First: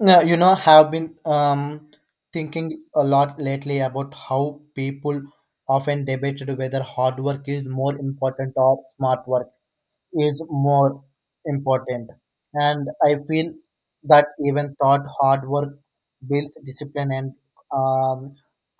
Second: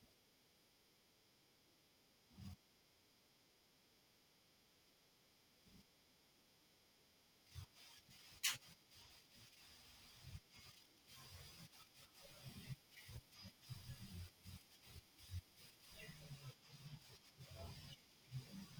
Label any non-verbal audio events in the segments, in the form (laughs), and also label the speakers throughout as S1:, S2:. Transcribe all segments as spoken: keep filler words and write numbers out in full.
S1: Yeah, you know, have been um, thinking a lot lately about how people often debated whether hard work is more important or smart work is more important. And I feel that even thought hard work builds discipline and um,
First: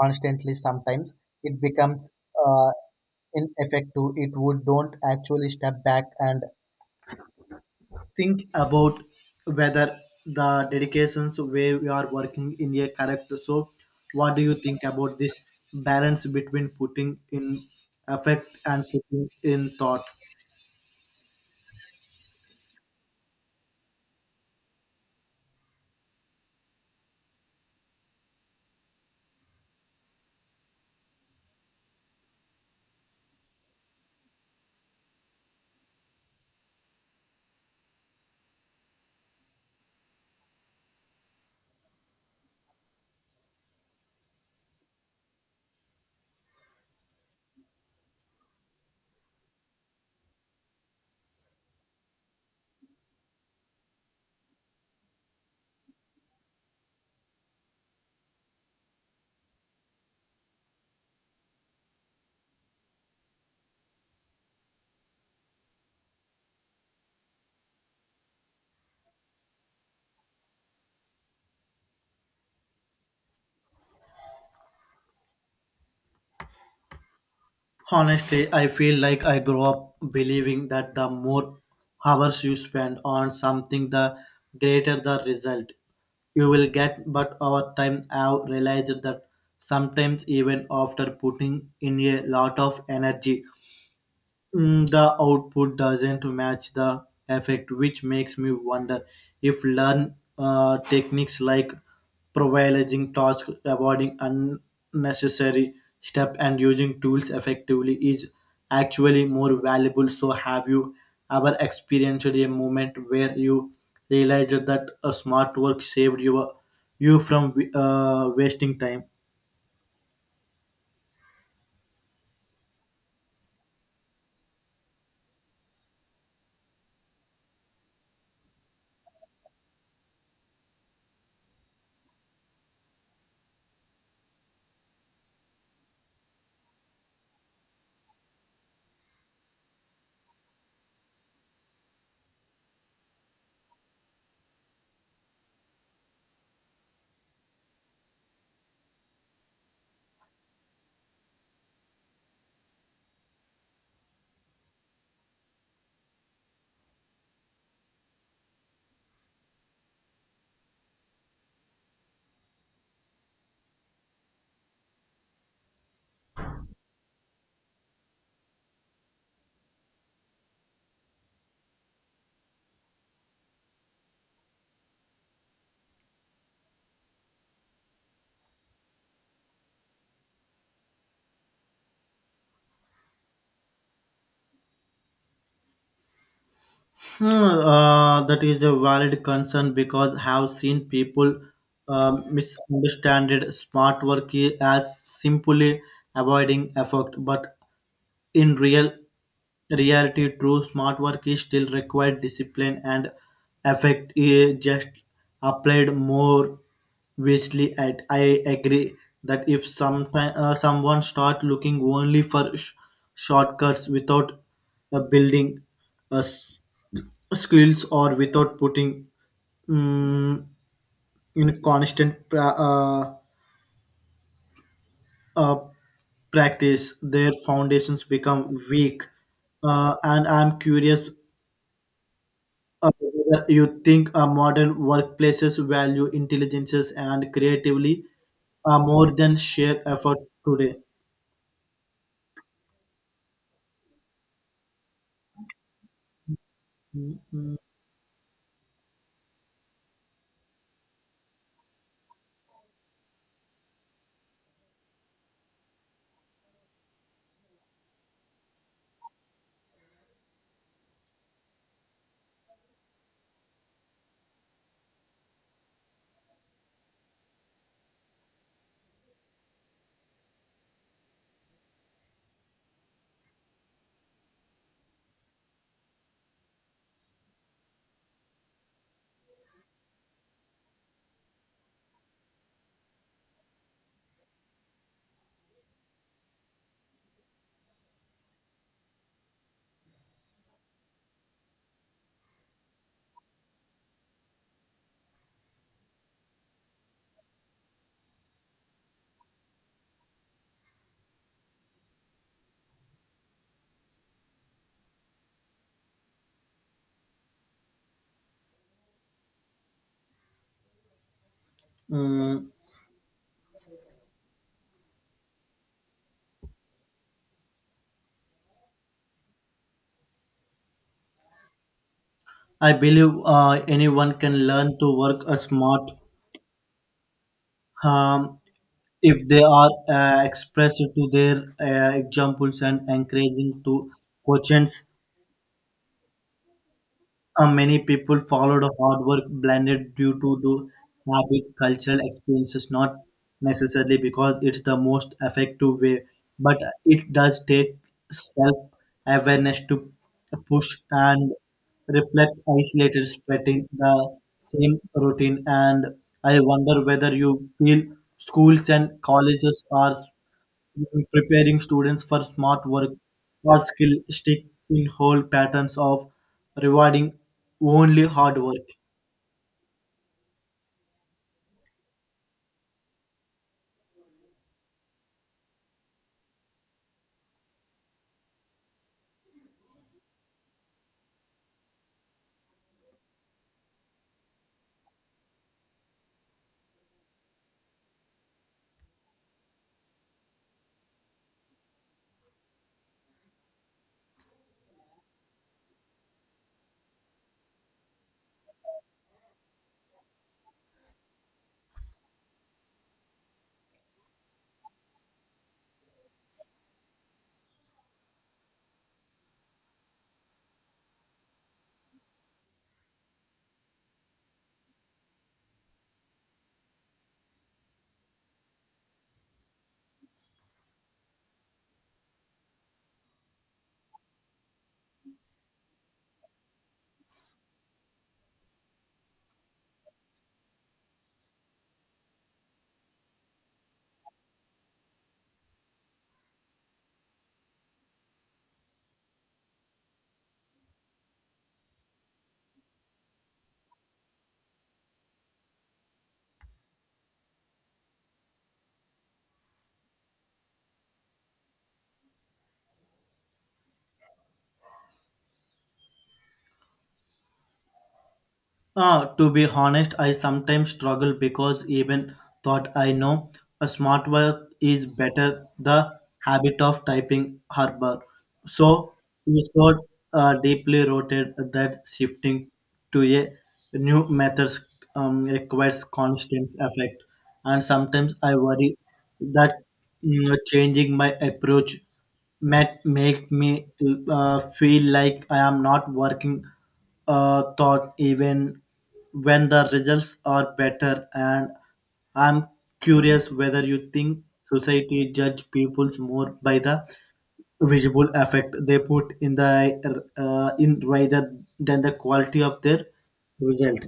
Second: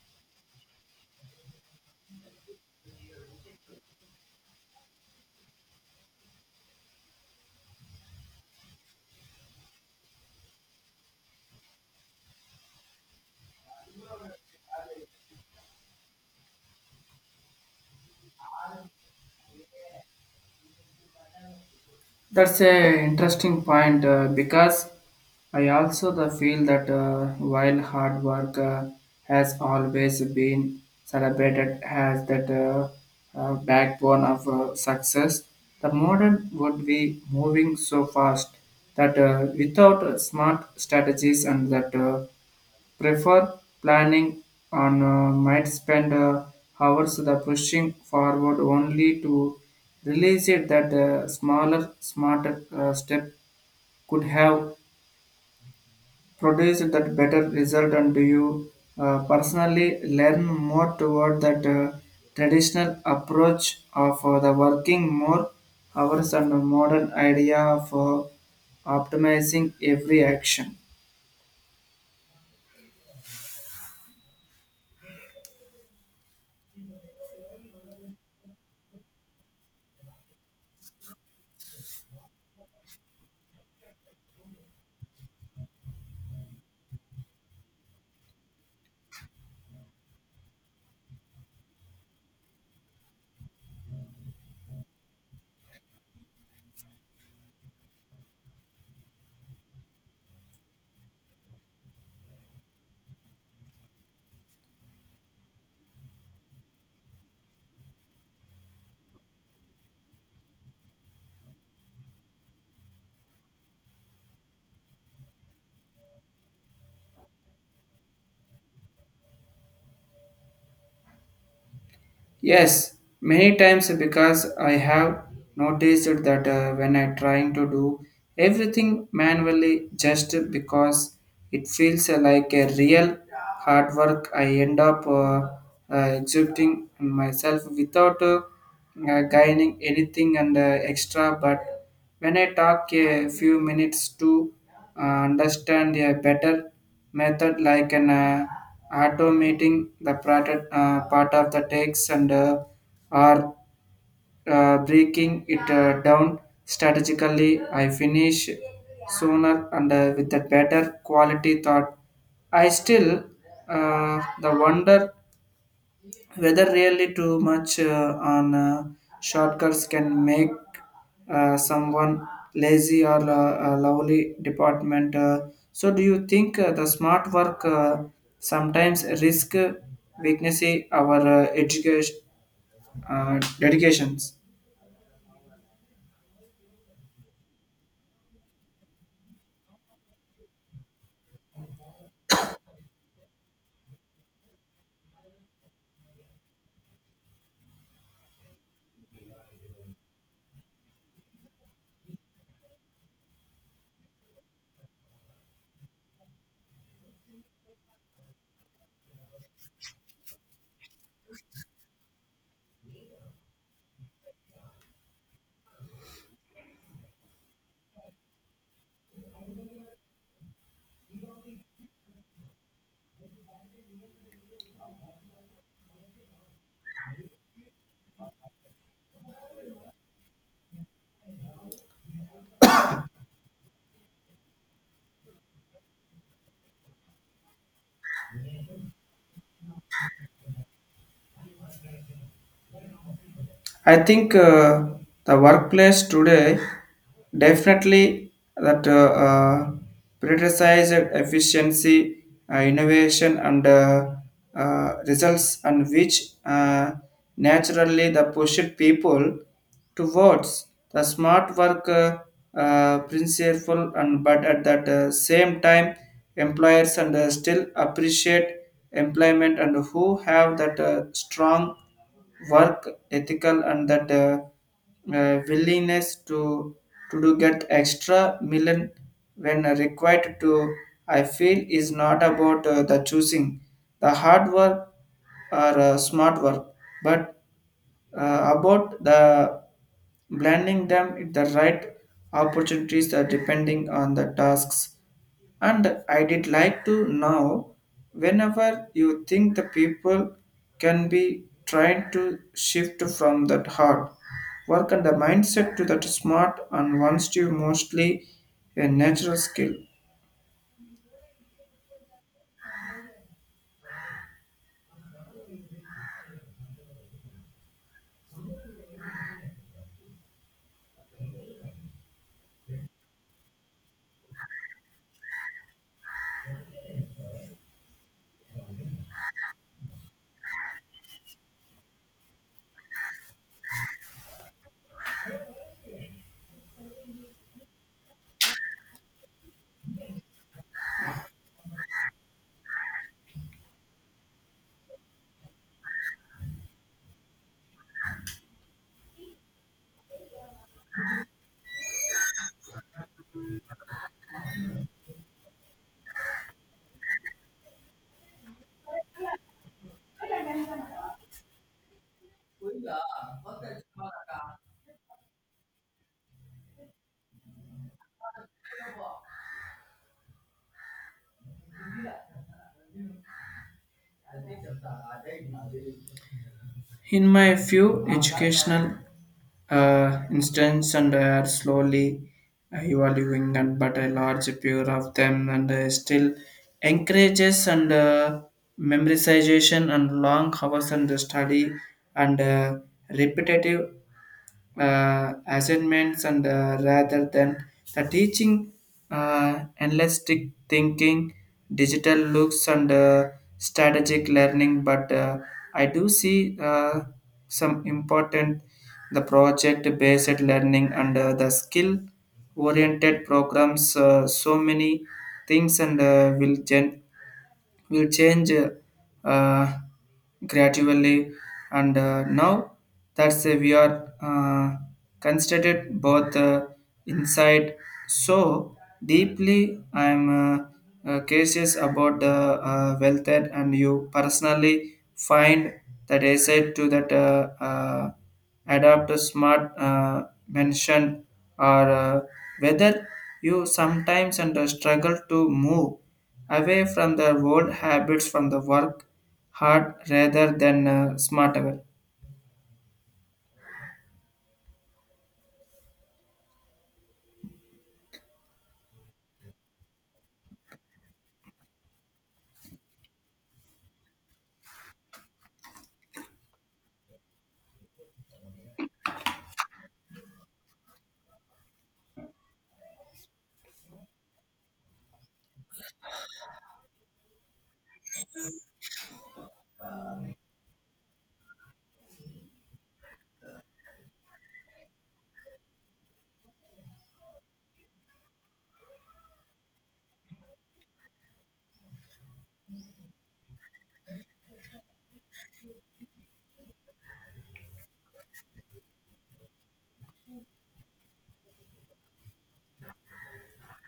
S1: constantly sometimes it becomes uh, ineffective. It would don't actually step back and think about whether the dedications where we are working in a correct so what do you think about this balance between putting in effect and putting in thought.
S2: That's a interesting point uh, because I also the feel that uh, while hard work uh, has always been celebrated as that uh, uh, backbone of uh, success, the modern would be moving so fast that uh, without uh, smart strategies and that uh, prefer planning and uh, might spend uh, hours the pushing forward only to realize it that a smaller, smarter uh, step could have produced that better result. And do you uh, personally learn more toward that uh, traditional approach of uh, the working more hours and a modern idea of uh, optimizing every action.
S1: Honestly, I feel like I grew up believing that the more hours you spend on something the greater the result you will get, but over time I've realized that sometimes even after putting in effect, which makes me wonder if learn uh, techniques like prioritizing tasks, avoiding unnecessary steps, and using tools effectively is actually more valuable. So, have you ever experienced a moment where you realized that a smart work saved you, you from uh, wasting time?
S2: Yes, many times, because I have noticed that uh, when I trying to do everything manually just because it feels like a real hard work, I end up uh, uh, exhibiting myself without uh, uh, gaining anything and uh, extra. But when I talk a few minutes to uh, understand a better method like an uh, automating the part, uh, part of the text and uh, or uh, breaking it uh, down strategically, I finish sooner and uh, with a better quality thought. I still uh, the wonder whether really too much uh, on uh, shortcuts can make uh, someone lazy or uh, a lovely department, uh, so do you think uh, the smart work uh, sometimes risk uh, weakness our uh, education uh, dedications?
S1: Hmm, uh, that is a valid concern because I have seen people um, misunderstand it. Smart work i- as simply avoiding effort, but in real reality, true smart work is still required discipline and effect is just applied more wisely. At I agree that if sometime, uh, someone start looking only for sh- shortcuts without uh, building us skills or without putting mm, in constant pra- uh, uh, practice, their foundations become weak. Uh, and I'm curious uh, whether you think uh, modern workplaces value intelligences and creatively uh, more than sheer effort today.
S2: I think uh, the workplace today definitely that uh, uh, prioritize efficiency, uh, innovation, and uh, uh, results, and which uh, naturally the pushed people towards the smart work uh, uh, principle, and but at that uh, same time, employers and uh, still appreciate employment and who have that uh, strong work ethical and that uh, uh, willingness to to do get extra million when required to. I feel is not about uh, the choosing the hard work or uh, smart work but uh, about the blending them with the right opportunities uh, depending on the tasks. And I did like to know whenever you think the people can be trying to shift from that hard work and the mindset to that smart and wants to mostly a natural skill.
S1: Mm, I believe uh, anyone can learn to work a smart. Um, if they are uh, expressed to their uh, examples and encouraging to quotients, uh, many people followed a hard work blended due to the habit cultural experiences, not necessarily because it's the most effective way, but it does take self awareness to push and reflect isolated spreading the same routine and I wonder whether you feel schools and colleges are preparing students for smart work or skill stick in whole patterns of rewarding only hard work.
S2: In my few educational uh, instance and I are slowly uh, evolving and but a large pure of them and uh, still encourages and uh, memorization and long hours and study and uh, repetitive uh, assignments and uh, rather than the teaching uh, analytic thinking digital looks and uh, strategic learning but uh, I do see uh, some important the project based learning and uh, the skill oriented programs uh, so many things and uh, will gen- will change uh, gradually and uh, now that's uh, we are uh, constituted both uh, inside so deeply. I am uh, uh, curious about the uh, wealth that and you personally find that asset to that uh, uh, adapt to smart uh, mentioned or uh, whether you sometimes under struggle to move away from the old habits, from the work hard rather than uh, smart away.
S1: Uh, to be honest, I sometimes struggle because even thought I know a smart work is better the habit of typing harbor. So is so uh, deeply rooted that shifting to a new methods um, requires constant effect. And sometimes I worry that mm, changing my approach might make me uh, feel like I am not working uh, thought even when the results are better and I'm curious whether you think society judge people more by the visible effect they put in the uh, in rather than the quality of their result.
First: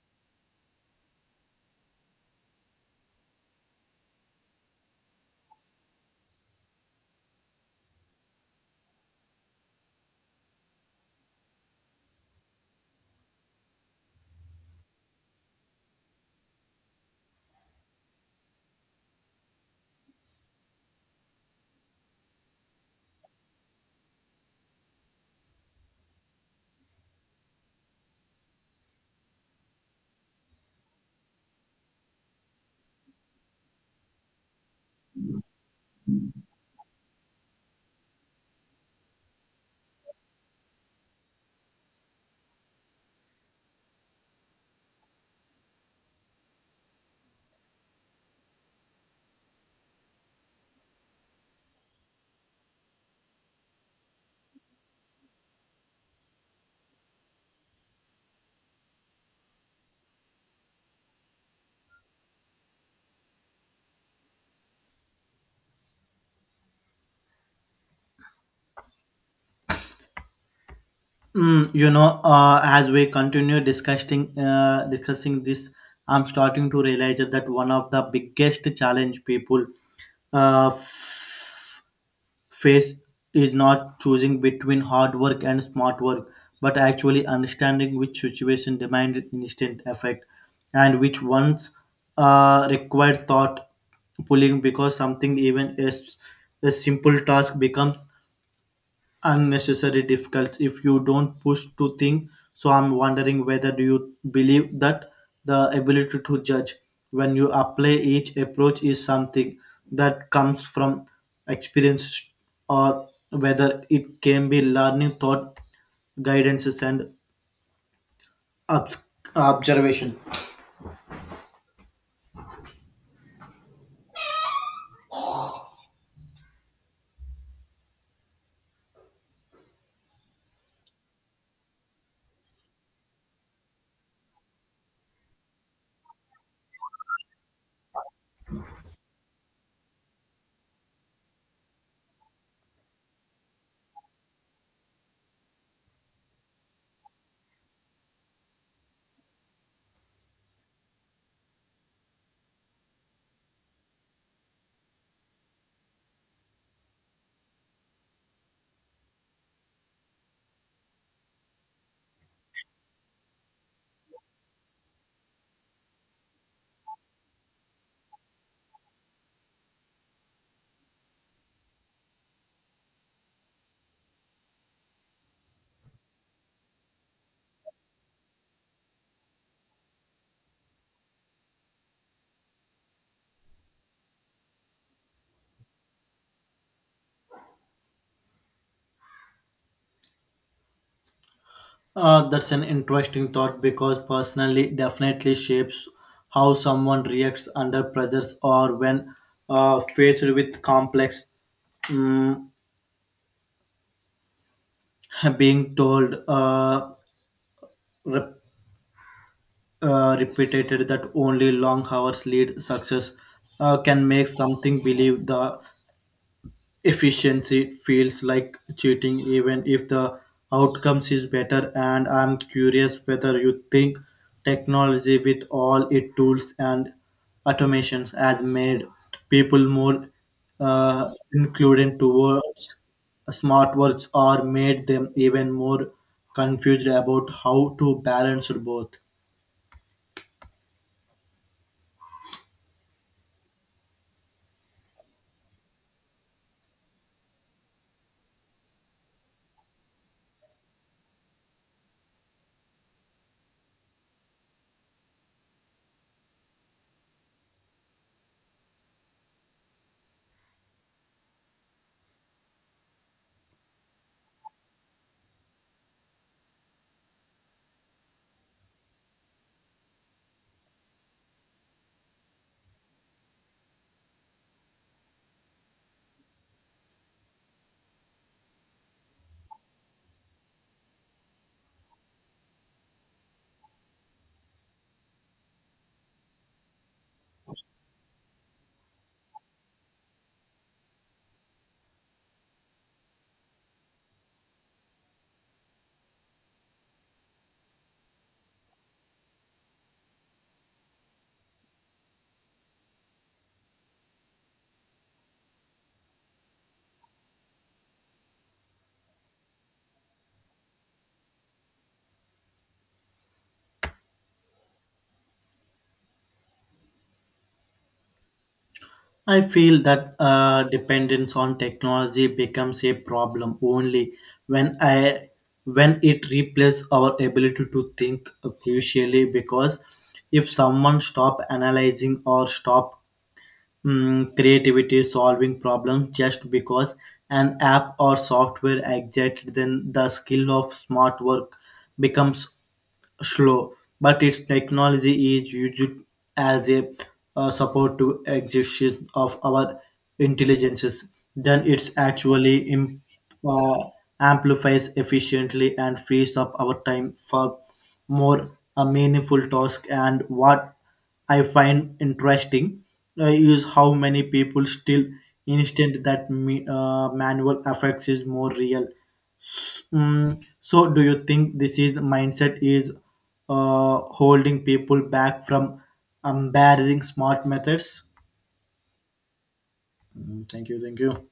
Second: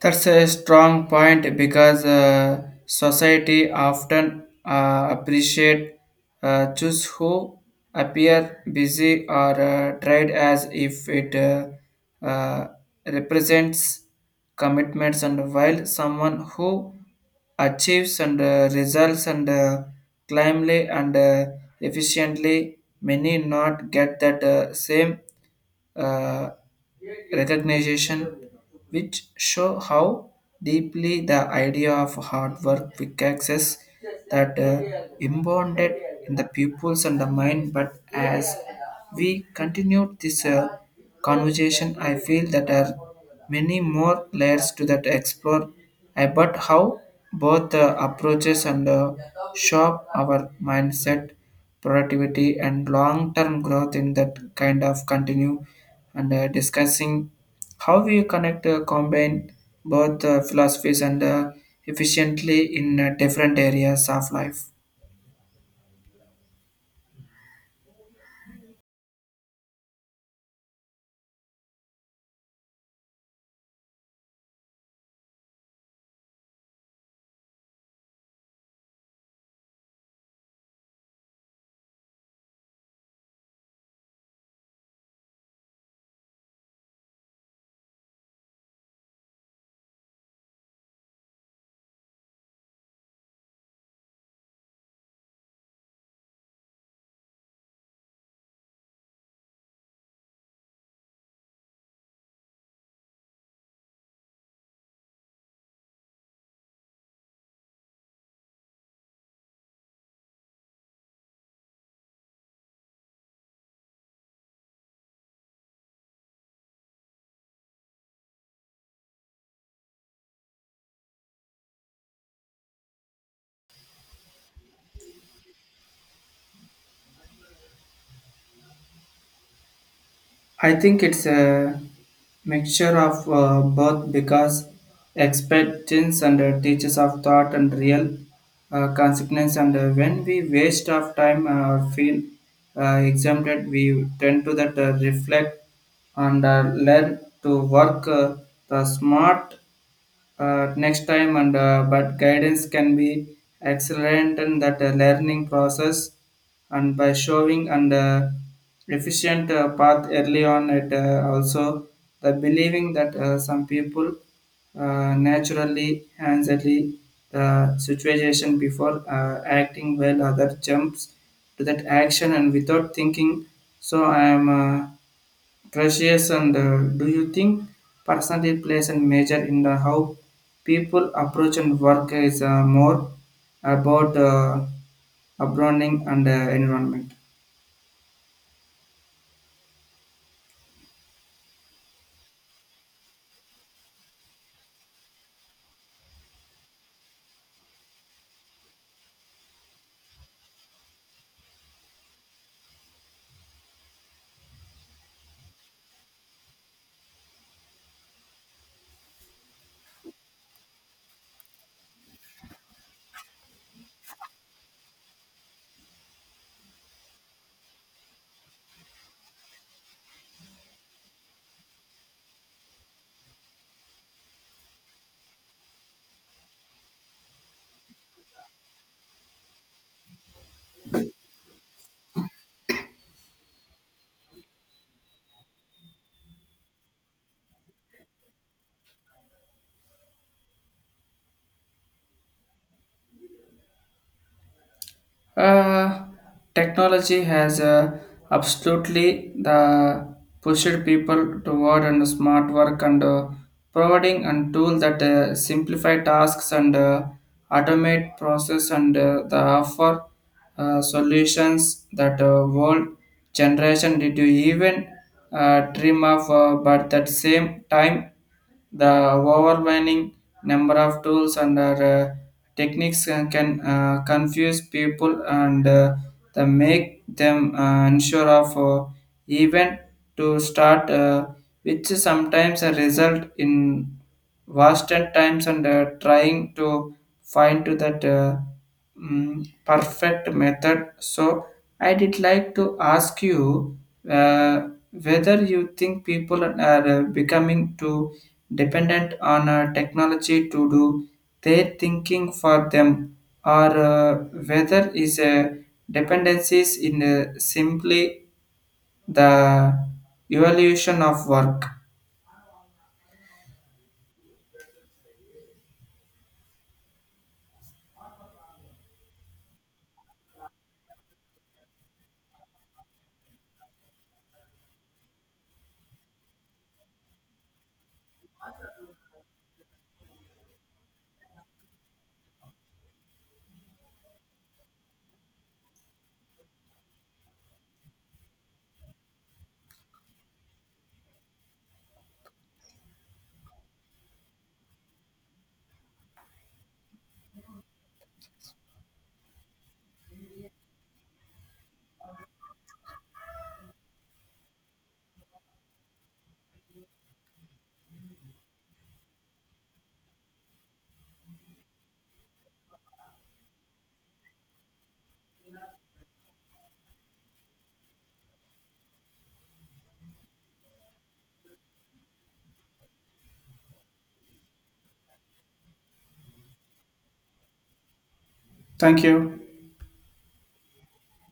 S2: That's a strong point, because uh, society often uh, appreciate uh, choose who appear busy or uh, tried as if it uh, uh, represents commitments, and while someone who achieves and uh, results and uh, climbly and uh, efficiently many not get that uh, same uh, recognition, which show how deeply the idea of hard work quick access that uh, impounded in the pupils and the mind. But as we continued this uh, conversation, I feel that there are many more layers to that explore about how both uh, approaches and uh, shape our mindset productivity and long-term growth in that kind of continue and uh, discussing how we connect, uh, combine both uh, philosophies and uh, efficiently in uh, different areas of life.
S1: Mm, you know, uh, as we continue discussing uh, discussing this, I'm starting to realize that one of the biggest challenge people uh, Faith is not choosing between hard work and smart work, but actually understanding which situation demanded instant effect and which ones uh, required thought pulling because something even as a simple task becomes unnecessary difficult if you don't push to think. So I'm wondering whether do you believe that the ability to judge when you apply each approach is something that comes from experience or whether it can be learning thought guidances and obs- observation.
S2: I think it's a mixture of uh, both, because expectations and uh, teachers of thought and real uh, consequence and uh, when we waste of time uh, or feel uh, exempted we tend to that uh, reflect and uh, learn to work uh, the smart uh, next time and uh, but guidance can be accelerant in that uh, learning process, and by showing and uh, efficient uh, path early on. It uh, also the believing that uh, some people uh, naturally handily the situation before uh, acting while other jumps to that action and without thinking. So I am uh, Precious, and uh, do you think personality plays a major in the how people approach and work is uh, more about uh, upbringing and uh, environment?
S1: Uh, that's an interesting thought because personally definitely shapes how someone reacts under pressures or when uh, faced with complex mm, (laughs) being told uh, rep- uh, repeated that only long hours lead success uh, can make something believe the efficiency feels like cheating even if the outcomes is better and I'm curious whether you think technology with all its tools and automations has made people more uh, included towards smart words or made them even more confused about how to balance both.
S2: Uh, Technology has uh, absolutely the pushed people toward and smart work and uh, providing and tool that uh, simplify tasks and uh, automate process and uh, the offer uh, solutions that uh, world generation did you even uh, dream of, uh, but at the same time the overwhelming number of tools and uh, techniques can can, uh, confuse people and uh, the make them uh, unsure of uh, even to start, uh, which sometimes result in wasted times and uh, trying to find to that Uh, mm, perfect method. So, I did like to ask you uh, whether you think people are uh, becoming too dependent on uh, technology to do their thinking for them, or uh, whether is a dependencies in uh, simply the evaluation of work.
S1: I feel that uh, dependence on technology becomes a problem only when I when it replaces our ability to think crucially. Because if someone stop analyzing or stop mm, creativity solving problems just because an app or software exists, then the skill of smart work becomes slow, but its technology is used as a uh, support to execution of our intelligences. Then it's actually im- uh, amplifies efficiently and frees up our time for more a meaningful task. And what I find interesting uh, is how many people still instant that me, uh, manual effects is more real. Mm, so, do you think this is mindset is uh, holding people back from embarrassing smart methods?
S2: Thank you.
S1: Mm, thank you, thank you.